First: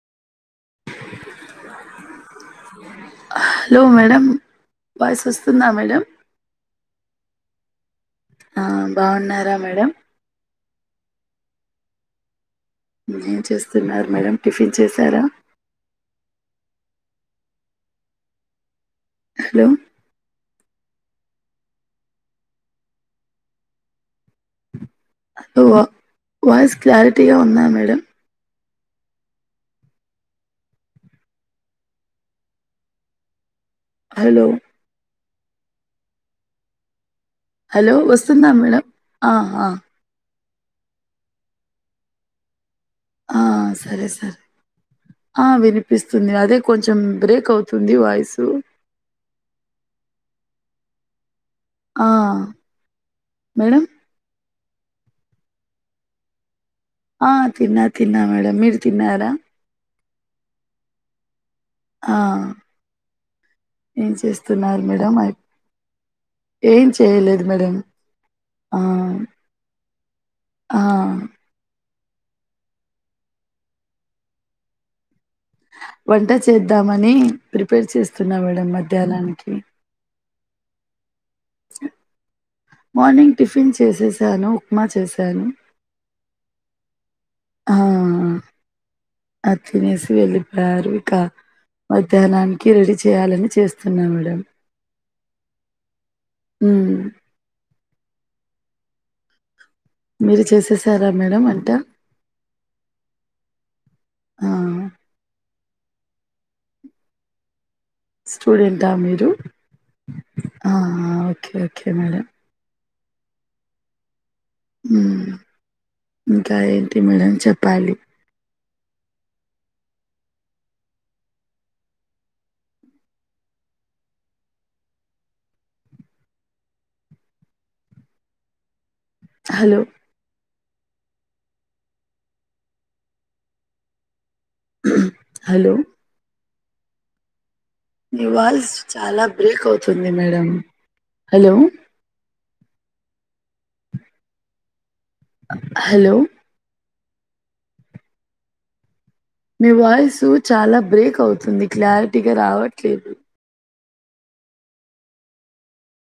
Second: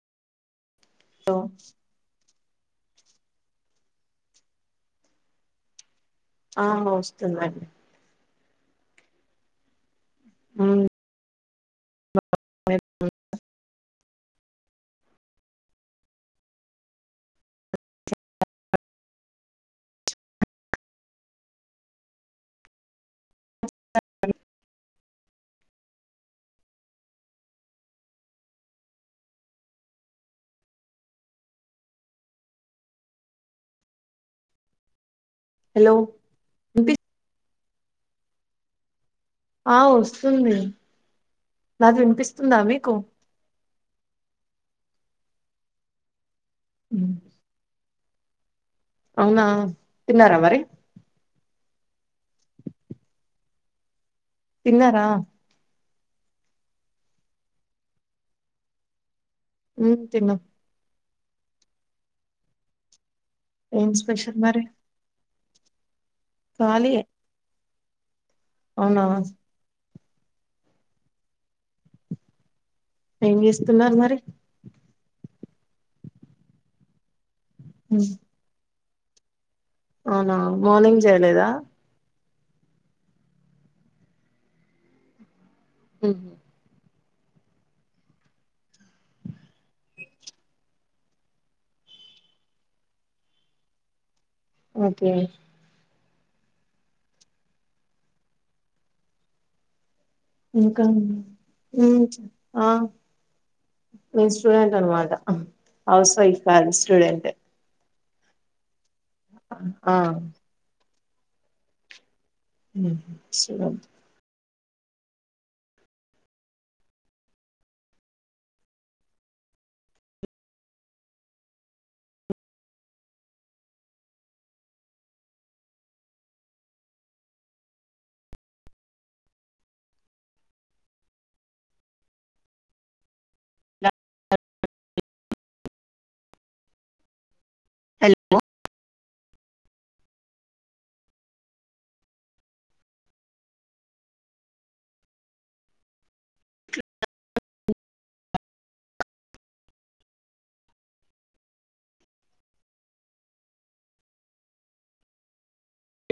hello hello madam voice వస్తుందా madam ఆ వస్తుందండి ఆ బాగున్నారా మేడం అవును [inaudible] ఏం చేస్తున్నారు మేడం టిఫిన్ చేశారా హలో హలో వాయిస్ క్లారిటీగా ఉందా మేడం హలో హలో వినిపి హలో వస్తుందా మేడం ఆ వస్తుంది నాది వినిపిస్తుందా మీకు ఆ సరే సరే ఆ వినిపిస్తుంది అదే కొంచెం బ్రేక్ అవుతుంది వాయిసు అవునా తిన్నారా మరి ఆ మేడం తిన్నారా ఆ తిన్నా తిన్నా మేడం మీరు తిన్నారా మ్మ్ తిన్నం ఆ ఏం స్పెషల్ మరి చేస్తున్నారు మేడం అయి ఏం ఖాళీయే చేయలేదు మేడం ఆ అవునా ఆ ఏం చేస్తున్నారు మరి వంట చేద్దామని ప్రిపేర్ చేస్తున్నా మేడం మధ్యాహ్నానికి అవునా మార్నింగ్ చేయలేదా మార్నింగ్ టిఫిన్ చేసేసాను ఉప్మా చేశాను మ్మ్ హ్మ్ ఆ అది తినేసి వెళ్ళిపోయారు ఇక మధ్యాహ్నానికి రెడీ చేయాలని చేస్తున్నా మేడం ఓకే మ్మ్ మీరు ఇంకా చేసేసారా మేడం వంట [inaudible] ఆ నేను ఆ, స్టూడెంట్ అన్నమాట హౌస్ వైఫ్ కాదు స్టూడెంటే స్టూడెంట్ ఆ మీరు అవును ఆ ఓకే ఓకే మేడం మ్మ్ హ్మ్ [inaudible] ఇంకా ఏంటి మేడం చెప్పాలి హలో హలో నివాల్స్ చాలా బ్రేక్ అవుతోంది మేడం హలో హలో మీ వాయిస్సు చాలా బ్రేక్ అవుతుంది క్లారిటీగా రావట్లేదు